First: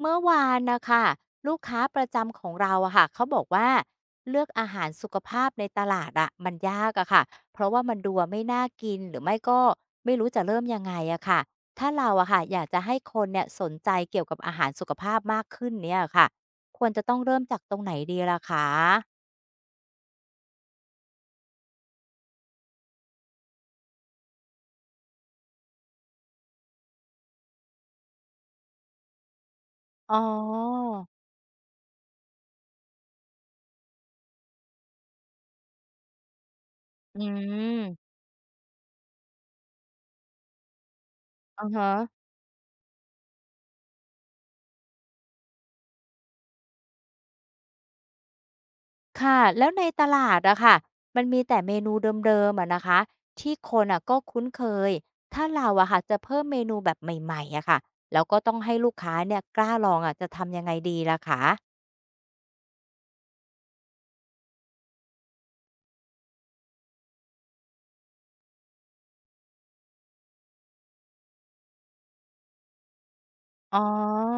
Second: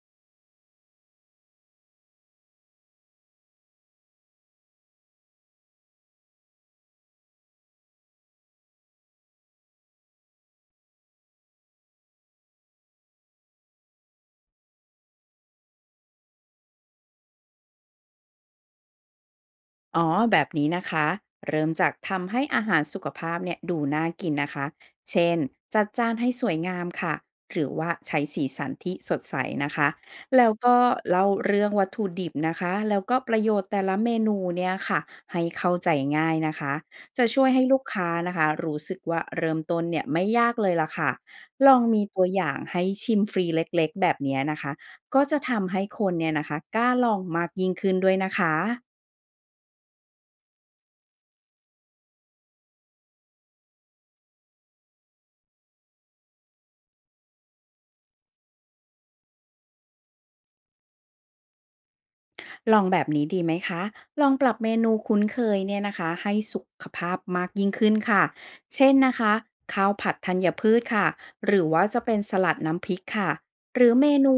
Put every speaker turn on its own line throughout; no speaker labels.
เมื่อวานนะคะลูกค้าประจำของเราอะค่ะเขาบอกว่าเลือกอาหารสุขภาพในตลาดอะมันยากอะค่ะเพราะว่ามันดูไม่น่ากินหรือไม่ก็ไม่รู้จะเริ่มยังไงอะค่ะถ้าเราอะค่ะอยากจะให้คนเนี่ยสนใจเกี่ยวกับอาหารสุขภาพมากขึ้นเนี่ยค่ะควรจะต้องเริ่มจากตรงไหนดีล่ะคะ
อ๋อแบบนี้นะคะเริ่มจากทำให้อาหารสุขภาพเนี่ยดูน่ากินนะคะเช่นจัดจานให้สวยงามค่ะหรือว่าใช้สีสันที่สดใสนะคะ
อ๋อ
แล้วก็เล่าเรื่องวัตถุดิบนะคะแล้วก็ประโยชน์แต่ละเมนูเนี่ยค่ะให้เข้าใจง่ายนะคะ
อื
จะช่วยให้ลูกค้า
ม
นะคะรู้สึกว่าเริ่มต้นเนี่ยไม่ยากเลยล่ะค่ะ
อื
ล
อ
อง
ฮะ
มีตัวอย่างให้ชิมฟรีเล็กๆแบบเนี้ยนะคะก็จะทำให้คนเนี่ยนะคะกล้าลองมากยิ่งขึ้นด้วยนะคะ
ค่ะแล้วในตลาดอะค่ะมันมีแต่เมนูเดิมๆอะนะคะที่คนอะก็คุ้นเคยถ้าเราอะค่ะจะเพิ่มเมนูแบบใหม่ๆอะค่ะแล้วก็ต้องให้ลูกค้าเนี่ยกล้าลองอะจะทำยังไงดีล่ะคะ
ลองแบบนี้ดีไหมคะ ลองปรับเมนูคุ้นเคยเนี่ยนะคะให้สุขภาพมากยิ่งขึ้นค่ะเช่นนะคะข้าวผัดธัญพืชค่ะหรือว่าจะเป็นสลัดน้ำพริกค่ะ
อ๋อ
หรือเมนู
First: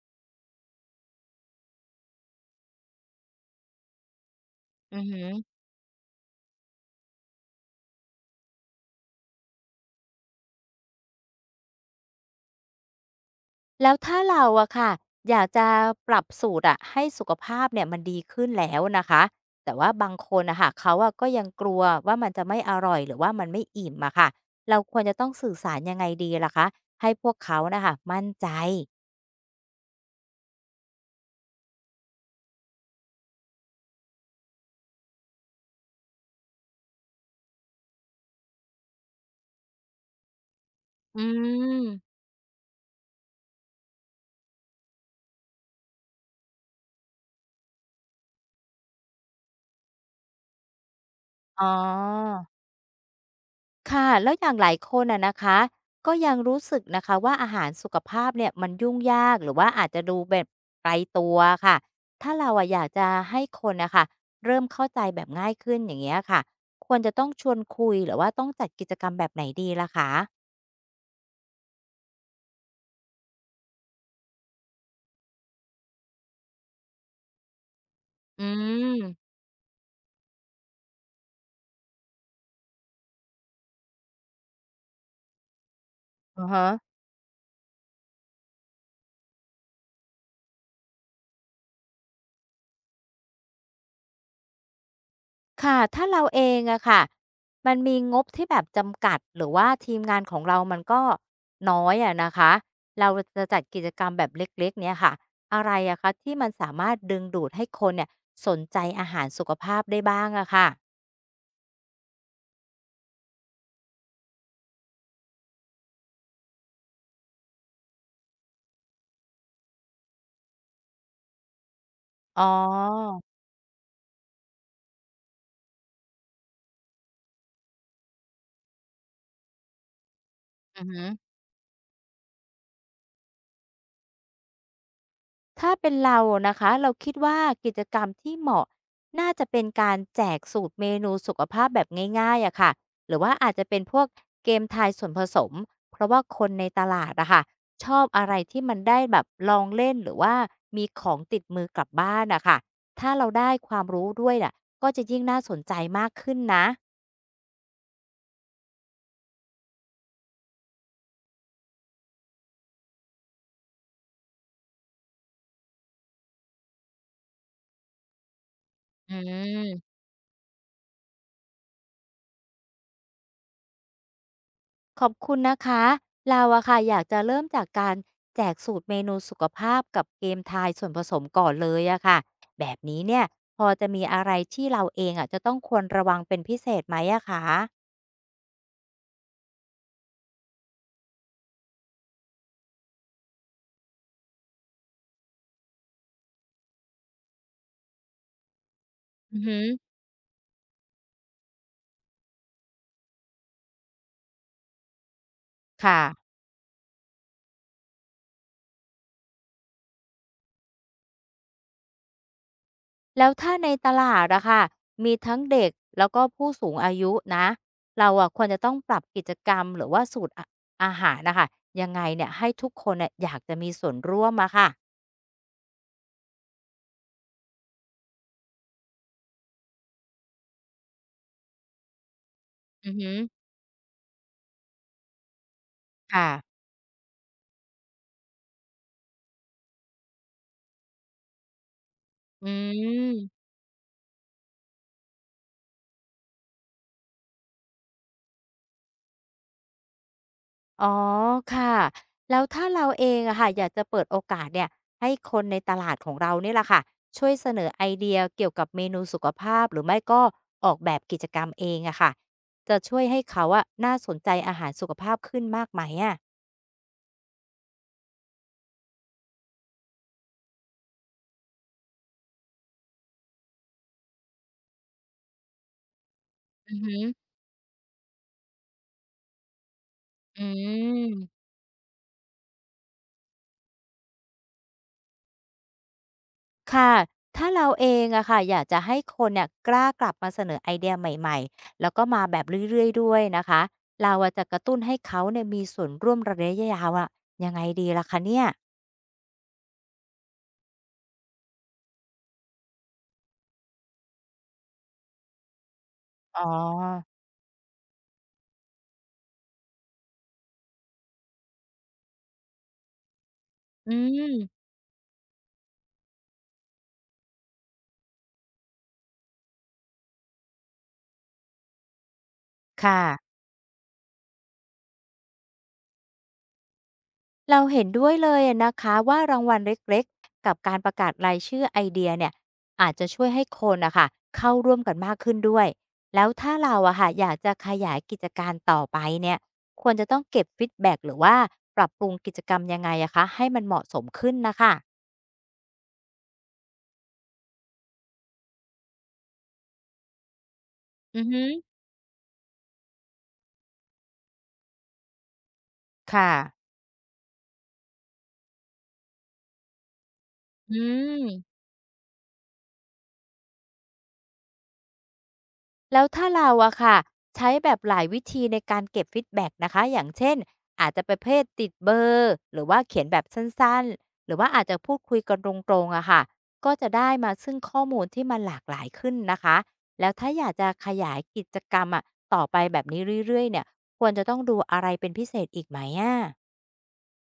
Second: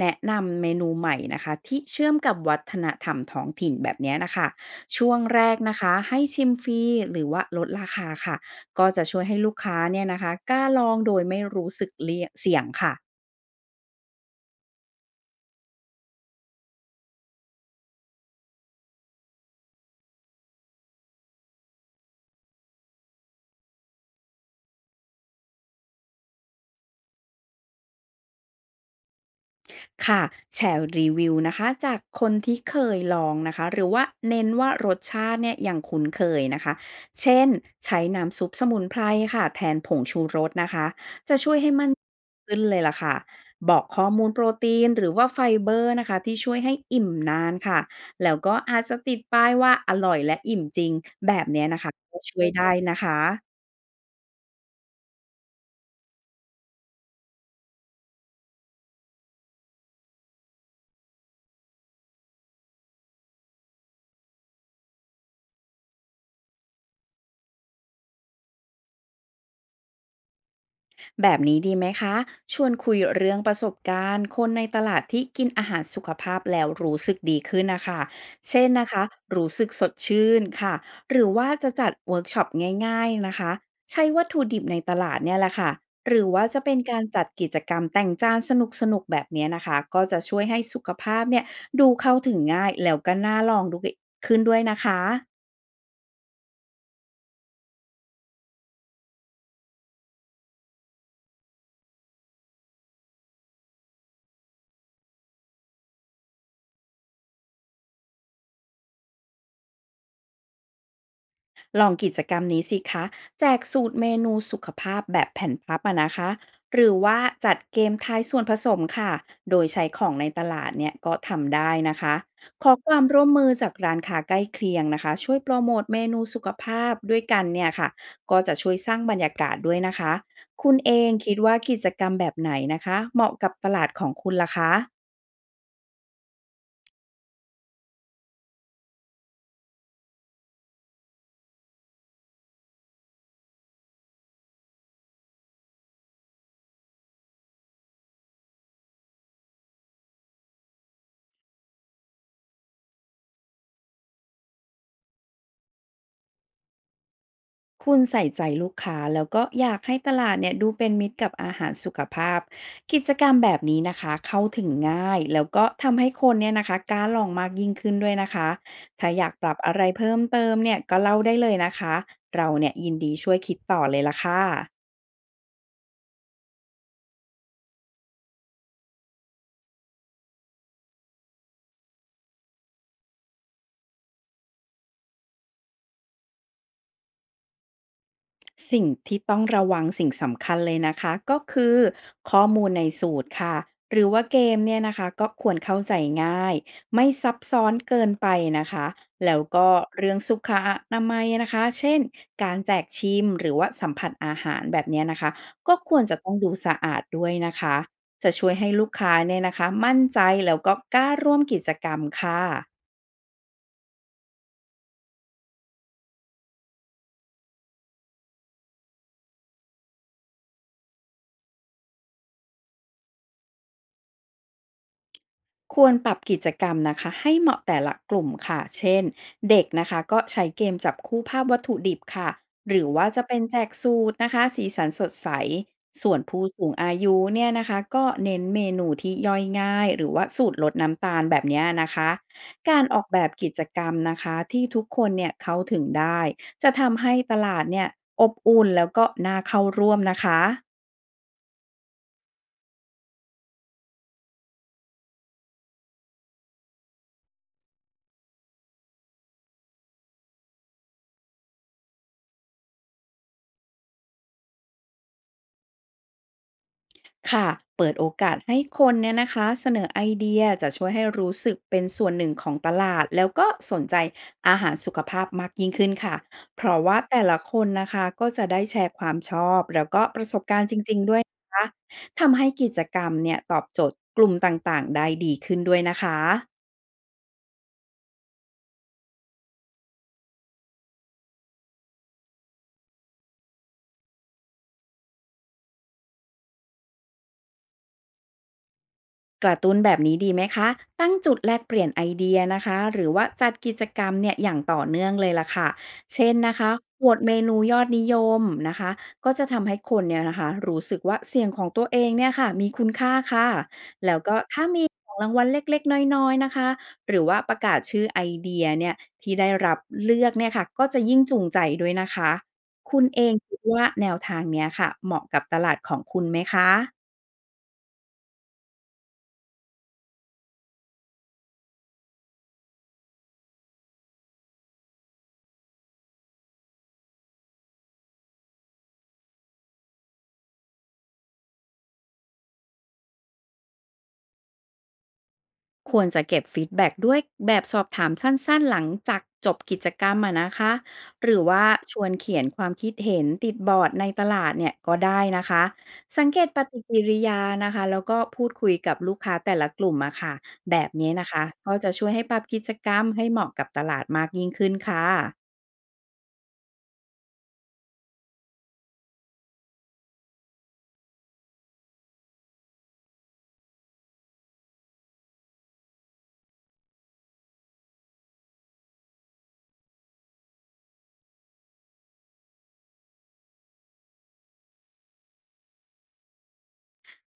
แนะนำเมนูใหม่นะคะที่เชื่อมกับวัฒนธรรมท้องถิ่นแบบเนี้ยนะคะ
อือ
ช่วง
ฮึ
แรกนะคะให้ชิมฟรีหรือว่าลดราคาค่ะ ก็จะช่วยให้ลูกค้าเนี่ยนะคะกล้าลองโดยไม่รู้สึกเลี่ยเสี่ยงค่ะ
แล้วถ้าเราอะค่ะอยากจะปรับสูตรอะให้สุขภาพเนี่ยมันดีขึ้นแล้วนะคะแต่ว่าบางคนอะค่ะเขาอะก็ยังกลัวว่ามันจะไม่อร่อยหรือว่ามันไม่อิ่มอะค่ะเราควรจะต้องสื่อสารยังไงดีล่ะคะให้พวกเขานะคะมั่นใจ
ค่ะแชร์รีวิวนะคะจากคนที่เคยลองนะคะหรือว่าเน้นว่ารสชาติเนี่ยยังคุ้นเคยนะคะเช่นใช้น้ำซุปสมุนไพรค่ะแทนผงชูรสนะคะ
อื
จะช่วยให้มัน
ม
ขึ้นเลยล่ะค่ะบอกข้อมูลโปรตีนหรือว่าไฟเบอร์นะคะที่ช่วยให้อิ่มนานค่ะแล้วก็อาจจะติดป้ายว่าอร่อยและอิ่มจริงแบบเนี้
อ๋อ
ยนะคะก็ช่วยได้นะคะ
ค่ะ แล้วอย่างหลายคนอะนะคะ ก็ยังรู้สึกนะคะว่าอาหารสุขภาพเนี่ยมันยุ่งยากหรือว่าอาจจะดูแบบไกลตัวค่ะ ถ้าเราอะอยากจะให้คนนะคะเริ่มเข้าใจแบบง่ายขึ้นอย่างเงี้ยค่ะ ควรจะต้องชวนคุยหรือว่าต้องจัดกิจกรรมแบบไหนดีล่ะคะ
แบบนี้ดีไหมคะชวนคุยเรื่องประสบการณ์คนในตลาดที่กินอาหารสุขภาพแล้วรู้สึกดีขึ้นนะคะ
อื
เช่นนะ
ม
คะ รู้สึกสดชื่นค่ะ หรือว่าจะจัดเวิร์กช็อปง่ายๆนะคะ ใช้วัตถุดิบในตลาดเนี่ยแหละค่ะหรือว่า
อะ
จะ
ฮะ
เป็นการจัดกิจกรรมแต่งจานสนุกๆแบบเนี้ยนะคะ ก็จะช่วยให้สุขภาพเนี่ยดูเข้าถึงง่ายแล้วก็น่าลองดูขึ้นด้วยนะคะ
ค่ะ ถ้าเราเองอะค่ะ มันมีงบที่แบบจำกัด หรือว่าทีมงานของเรามันก็น้อยอะนะคะ เราจะจัดกิจกรรมแบบเล็กๆเนี่ยค่ะ อะไรอะคะที่มันสามารถดึงดูดให้คนเนี่ยสนใจอาหารสุขภาพได้บ้างอะค่ะ
ลองกิจกรรมนี้สิคะแจกสูตรเมนูสุขภาพแบบแผ่นพับอะนะคะหรือว่าจัดเกมทายส่วนผสมค่ะโดยใช้ของในตลาดเนี่ยก็ทำได้นะคะ
อ๋
ขอความ
อ
ร่วมมือจากร้านค้าใกล้เคียงนะคะช่วยโปรโมทเมนูสุขภาพด้วยกันเนี่ยค่ะก็จะช่วยสร้างบรรยากาศด้วยนะคะคุณ
อือ
เอ
ฮึ
งคิดว่ากิจกรรมแบบไหนนะคะเหมาะกับตลาดของคุณล่ะคะ
ถ้าเป็นเรานะคะเราคิดว่ากิจกรรมที่เหมาะน่าจะเป็นการแจกสูตรเมนูสุขภาพแบบง่ายๆอะค่ะหรือว่าอาจจะเป็นพวกเกมทายส่วนผสมเพราะว่าคนในตลาดอะค่ะชอบอะไรที่มันได้แบบลองเล่นหรือว่ามีของติดมือกลับบ้านอะค่ะถ้าเราได้ความรู้ด้วยน่ะก็จะยิ่งน่าสนใจมากขึ้นนะ
คุณใส่ใจลูกค้าแล้วก็อยากให้ตลาดเนี่ยดูเป็นมิตรกับอาหารสุขภาพกิจกรรมแบบนี้นะคะเข้าถึงง่ายแล้วก็ทำให้คนเนี่ยนะคะกล้าลองมากยิ่งขึ้นด้วยนะคะถ้า
อื
อยากปรับอะไร
ม
เพิ่มเติมเนี่ยก็เล่าได้เลยนะคะเราเนี่ยยินดีช่วยคิดต่อเลยละค่ะ
ขอบคุณนะคะเราอะค่ะอยากจะเริ่มจากการแจกสูตรเมนูสุขภาพกับเกมทายส่วนผสมก่อนเลยอะค่ะแบบนี้เนี่ยพอจะมีอะไรที่เราเองอะจะต้องควรระวังเป็นพิเศษไหมอะคะ
สิ่งที่ต้องระวังสิ่งสำคัญเลยนะคะก็คือข้อมูลในสูตรค่ะหรือว่าเกมเนี่ยนะคะก็ควรเข้าใจง่ายไม่ซับซ้อนเกินไปนะคะแล้
อื
ว
อหือ
ก็เรื่องสุขอนามัยนะคะเช่นการแจกชิมหรือว่าสัมผัสอาหารแบบเนี้ยนะคะก็คว
ค่ะ
รจะต้องดูสะอาดด้วยนะคะจะช่วยให้ลูกค้าเนี่ยนะคะมั่นใจแล้วก็กล้าร่วมกิจกรรมค่ะ
แล้วถ้าในตลาดอะค่ะมีทั้งเด็กแล้วก็ผู้สูงอายุนะเราอะควรจะต้องปรับกิจกรรมหรือว่าสูตรอะอาหารนะคะยังไงเนี่ยให้ทุกคนเนี่ยอยากจะมีส่วนร่วมอะค่ะ
ควรปรับกิจกรรมนะคะให้เหมาะแต่ละกลุ่มค่ะเช่นเด็กนะคะก็ใช้เกมจับคู่ภาพวัตถุดิบค่ะหรือ
อือ
ว่า
หือ
จะเป็นแจกสูตรนะคะสีสันสดใสส่วน
ค่ะ
ผู้สูงอายุเนี่ยนะคะก็เน้นเมนูที่ย่อยง่ายหรือว่าสูตรลดน้ำตาลแบบเนี้ยนะคะ
อื
การออกแบบ
ม
กิจกรรมนะคะที่ทุกคนเนี่ยเข้าถึงได้จะทำให้ตลาดเนี่ยอบอุ่นแล้วก็น่าเข้าร่วมนะคะ
อ๋อค่ะแล้วถ้าเราเองอะค่ะอยากจะเปิดโอกาสเนี่ยให้คนในตลาดของเราเนี่ยแหละค่ะช่วยเสนอไอเดียเกี่ยวกับเมนูสุขภาพหรือไม่ก็ออกแบบกิจกรรมเองอะค่ะจะช่วยให้เขาอะน่าสนใจอาหารสุขภาพขึ้นมากไหมอะ
ค่ะเปิดโอกาสให้คนเนี่ยนะคะเสนอไอเดียจะช่วยให้รู้สึกเป็นส่วนหนึ่งของตลาดแล้วก็สนใจอาหารสุขภาพมากยิ่งขึ้นค่ะ เพ
อื
ราะ
อหื
ว่า
อ
แต่ละคนนะคะก็จะได้แชร์ความชอบแล้วก็ประส
อื
บการณ์จริงๆด้วย
ม
นะคะทำให้กิจกรรมเนี่ยตอบโจทย์กลุ่มต่างๆได้ดีขึ้นด้วยนะคะ
ค่ะถ้าเราเองอะค่ะอยากจะให้คนเนี่ยกล้ากลับมาเสนอไอเดียใหม่ๆแล้วก็มาแบบเรื่อยๆด้วยนะคะเราอะจะกระตุ้นให้เขาเนี่ยมีส่วนร่วมระยะยาวอะยังไงดีล่ะคะเนี่ย
กระต้นแบบนี้ดีไหมคะตั้งจุดแลกเปลี่ยนไอเดียนะคะ หรือว่าจัดกิจกรรมเนี่ยอย่างต่อเนื่องเลยล่ะค่ะเช่น
อ๋อ
นะคะโหวตเมนูยอดนิยมนะคะ ก็จะทำให้คนเนี่ยนะคะรู้สึกว่าเสียงของตัวเองเนี่ยค่ะมีคุณค่าค่ะ
อื
แล้วก็ถ้า
ม
มีของรางวัลเล็กๆน้อยๆนะคะ หรือว่าประกาศชื่อไอเดียเนี่ยที่ได้รับเลือกเนี่ยค่ะก็จะยิ่งจูงใจด้วยนะคะคุ
ค่ะ
ณเองคิดว่าแนวทางเนี้ยค่ะเหมาะกับตลาดของคุณไหมคะ
เราเห็นด้วยเลยอะนะคะว่ารางวัลเล็กๆ กับการประกาศรายชื่อไอเดียเนี่ยอาจจะช่วยให้คนนะคะเข้าร่วมกันมากขึ้นด้วยแล้วถ้าเราอะค่ะอยากจะขยายกิจการต่อไปเนี่ยควรจะต้องเก็บฟีดแบ็กหรือว่าปรับปรุงกิจกรรมยังไงอะคะให้มันเหมาะสมขึ้นนะคะ
ควรจะเก็บฟีดแบ็กด้วยแบบสอบถามสั้นๆหลังจากจบกิจกรรมอะนะคะ
อื
ห
อ
รือ
ฮึ
ว่าชวนเขียนความคิดเห็นติดบอร์ดในตลาดเนี่ยก็ได้นะคะสัง
ค่ะ
เกตปฏิกิริยานะคะแล้วก็พูดคุยกับลูกค้าแต่ละกลุ่มอะค่ะแบ
อื
บนี้
ม
นะคะก็จะช่วยให้ปรับกิจกรรมให้เหมาะกับตลาดมากยิ่งขึ้นค่ะ
แล้วถ้าเราอะค่ะใช้แบบหลายวิธีในการเก็บฟีดแบ็กนะคะอย่างเช่นอาจจะประเภทติดเบอร์หรือว่าเขียนแบบสั้นๆหรือว่าอาจจะพูดคุยกันตรงๆอะค่ะก็จะได้มาซึ่งข้อมูลที่มันหลากหลายขึ้นนะคะแล้วถ้าอยากจะขยายกิจกรรมอะต่อไปแบบนี้เรื่อยๆเนี่ยควรจะต้องดูอะไรเป็นพิเศษอีกไหมอะ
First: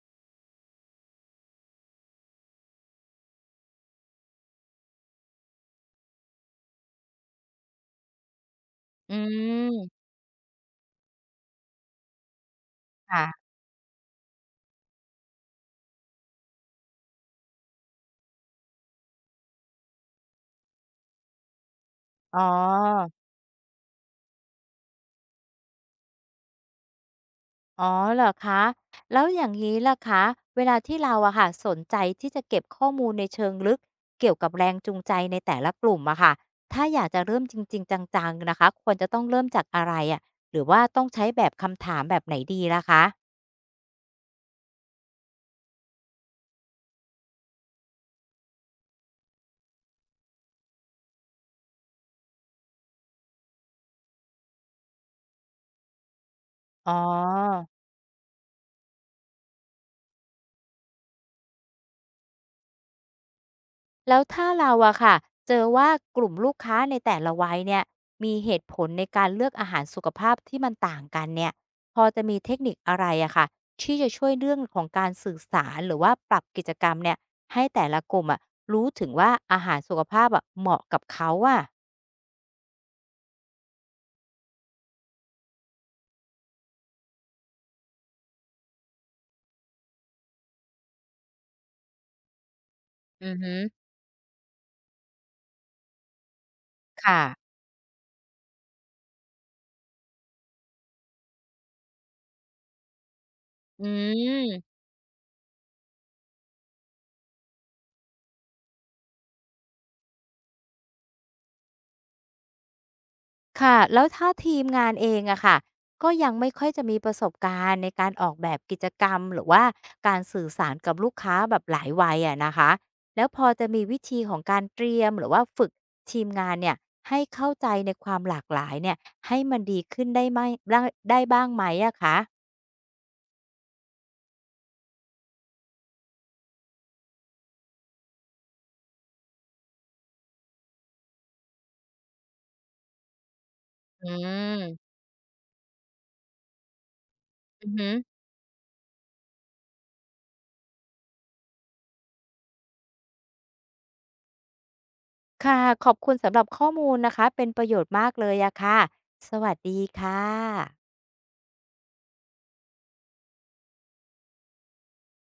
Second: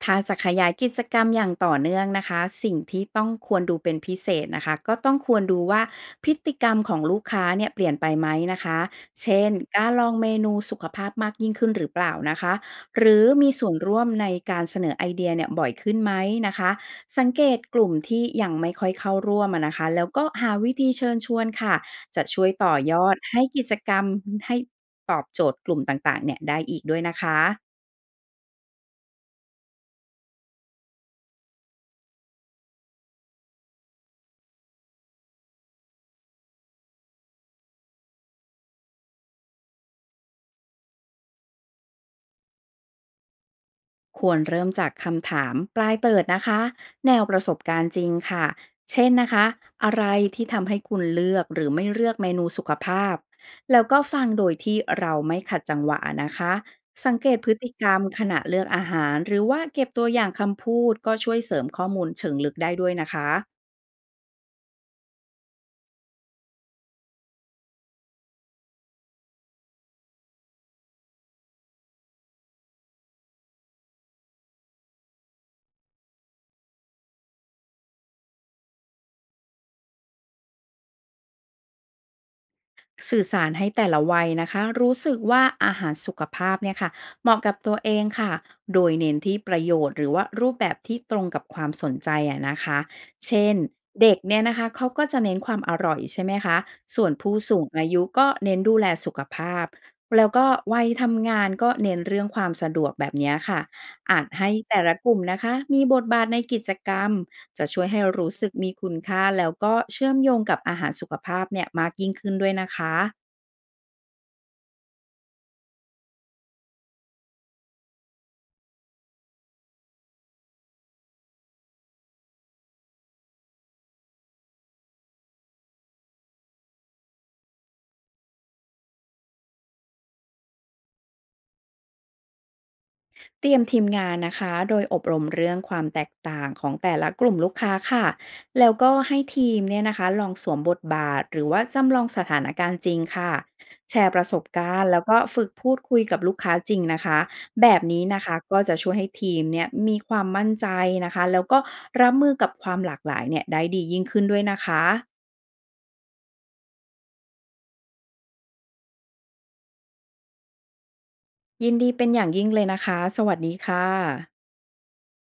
ถ้าจะขยายกิจกรรมอย่างต่อเนื่องนะคะสิ่งที่ต้องควรดูเป็นพิเศษนะคะก็ต้องควรดูว่าพฤติกรรมของลูกค้าเนี่ยเปลี่ยนไปไหมนะคะ
อื
เช่นการ
ม
ลองเมนูสุขภาพมากยิ่งขึ้นหรือเปล่านะคะหรือมี
ค่ะ
ส่วนร่วมในการเสนอไอเดียเนี่ยบ่อยขึ้นไหมนะคะสังเกตกลุ่มที่ยังไม่ค่อยเข้าร่วมอะนะคะแล้วก็หาวิธีเชิญชวนค่ะจะ
อ๋
ช่วยต่อยอ
อ
ดให้กิจกรรมให้ตอบโจทย์กลุ่มต่างๆเนี่ยได้อีกด้วยนะคะ
อ๋อเหรอคะแล้วอย่างนี้ล่ะคะเวลาที่เราอะค่ะสนใจที่จะเก็บข้อมูลในเชิงลึกเกี่ยวกับแรงจูงใจในแต่ละกลุ่มอะค่ะถ้าอยากจะเริ่มจริงๆจังๆนะคะควรจะต้องเริ่มจากอะไรอะหรือว่าต้องใช้แบบคำถามแบบไหนดีล่ะคะ
ควรเริ่มจากคำถามปลายเปิดนะคะแนวประสบการณ์จริงค่ะเช่นนะคะอะไรที่ทำให้คุณเลือกหรือไม่เลือกเมนูสุขภาพแล้วก็ฟังโดยที่เราไม่ขัดจังหวะนะคะ
อ๋อ
สังเกตพฤติกรรมขณะเลือกอาหารหรือว่าเก็บตัวอย่างคำพูดก็ช่วยเสริมข้อมูลเชิงลึกได้ด้วยนะคะ
แล้วถ้าเราอะค่ะเจอว่ากลุ่มลูกค้าในแต่ละวัยเนี่ยมีเหตุผลในการเลือกอาหารสุขภาพที่มันต่างกันเนี่ยพอจะมีเทคนิคอะไรอะค่ะที่จะช่วยเรื่องของการสื่อสารหรือว่าปรับกิจกรรมเนี่ยให้แต่ละกลุ่มอะรู้ถึงว่าอาหารสุขภาพอะเหมาะกับเขาอะ
สื่อสารให้แต่ละวัยนะคะรู้สึกว่าอาหารสุขภาพเนี่ยค่ะเหมาะกับตัวเองค่ะโดยเน้นที่ประโยชน์หรือว่ารูปแบบที่ตรงกับความสนใจอะนะคะ
อือ
เช่
ฮึ
นเด็กเนี่ยนะคะเขาก็จะเน้นความอร่อยใช่ไหมคะส่วนผู้
ค่ะ
สูงอายุก็เน้นดูแลสุขภาพแล้วก็วัยทำงานก็เน้นเรื่องความสะดวกแบบเนี้ยค่ะ
อื
อาจให้
ม
แต่ละกลุ่มนะคะมีบทบาทในกิจกรรม จะช่วยให้รู้สึกมีคุณค่าแล้วก็เชื่อมโยงกับอาหารสุขภาพเนี่ยมากยิ่งขึ้นด้วยนะคะ
ค่ะแล้วถ้าทีมงานเองอะค่ะก็ยังไม่ค่อยจะมีประสบการณ์ในการออกแบบกิจกรรมหรือว่าการสื่อสารกับลูกค้าแบบหลายวัยอะนะคะแล้วพอจะมีวิธีของการเตรียมหรือว่าฝึกทีมงานเนี่ยให้เข้าใจในความหลากหลายเนี่ยให้มันดีขึ้นได้ไหมได้ได้บ้างไหมอะคะ
เตรียมทีมงานนะคะโดยอบรมเรื่องความแตกต่างของแต่ละกลุ่มลูกค้าค่ะแล้วก็ให้ทีมเนี่ยนะคะลองสวมบทบาทหรือว่าจำลองสถานการณ์จริงค่ะแช
อื
ร์ประสบการณ์
ม
แล้วก็ฝึกพูดคุยกับลูกค้าจริงนะคะแบ
อือ
บ
หือ
นี้นะคะก็จะช่วยให้ทีมเนี่ยมีความมั่นใจนะคะแล้วก็รับมือกับความหลากหลายเนี่ยได้ดียิ่งขึ้นด้วยนะคะ
ค่ะขอบคุณสำหรับข้อมูลนะคะเป็นประโยชน์มากเลยอะค่ะสวัสดีค่ะ
ยินดีเป็นอย่างยิ่งเลยนะคะ สวัสดีค่ะ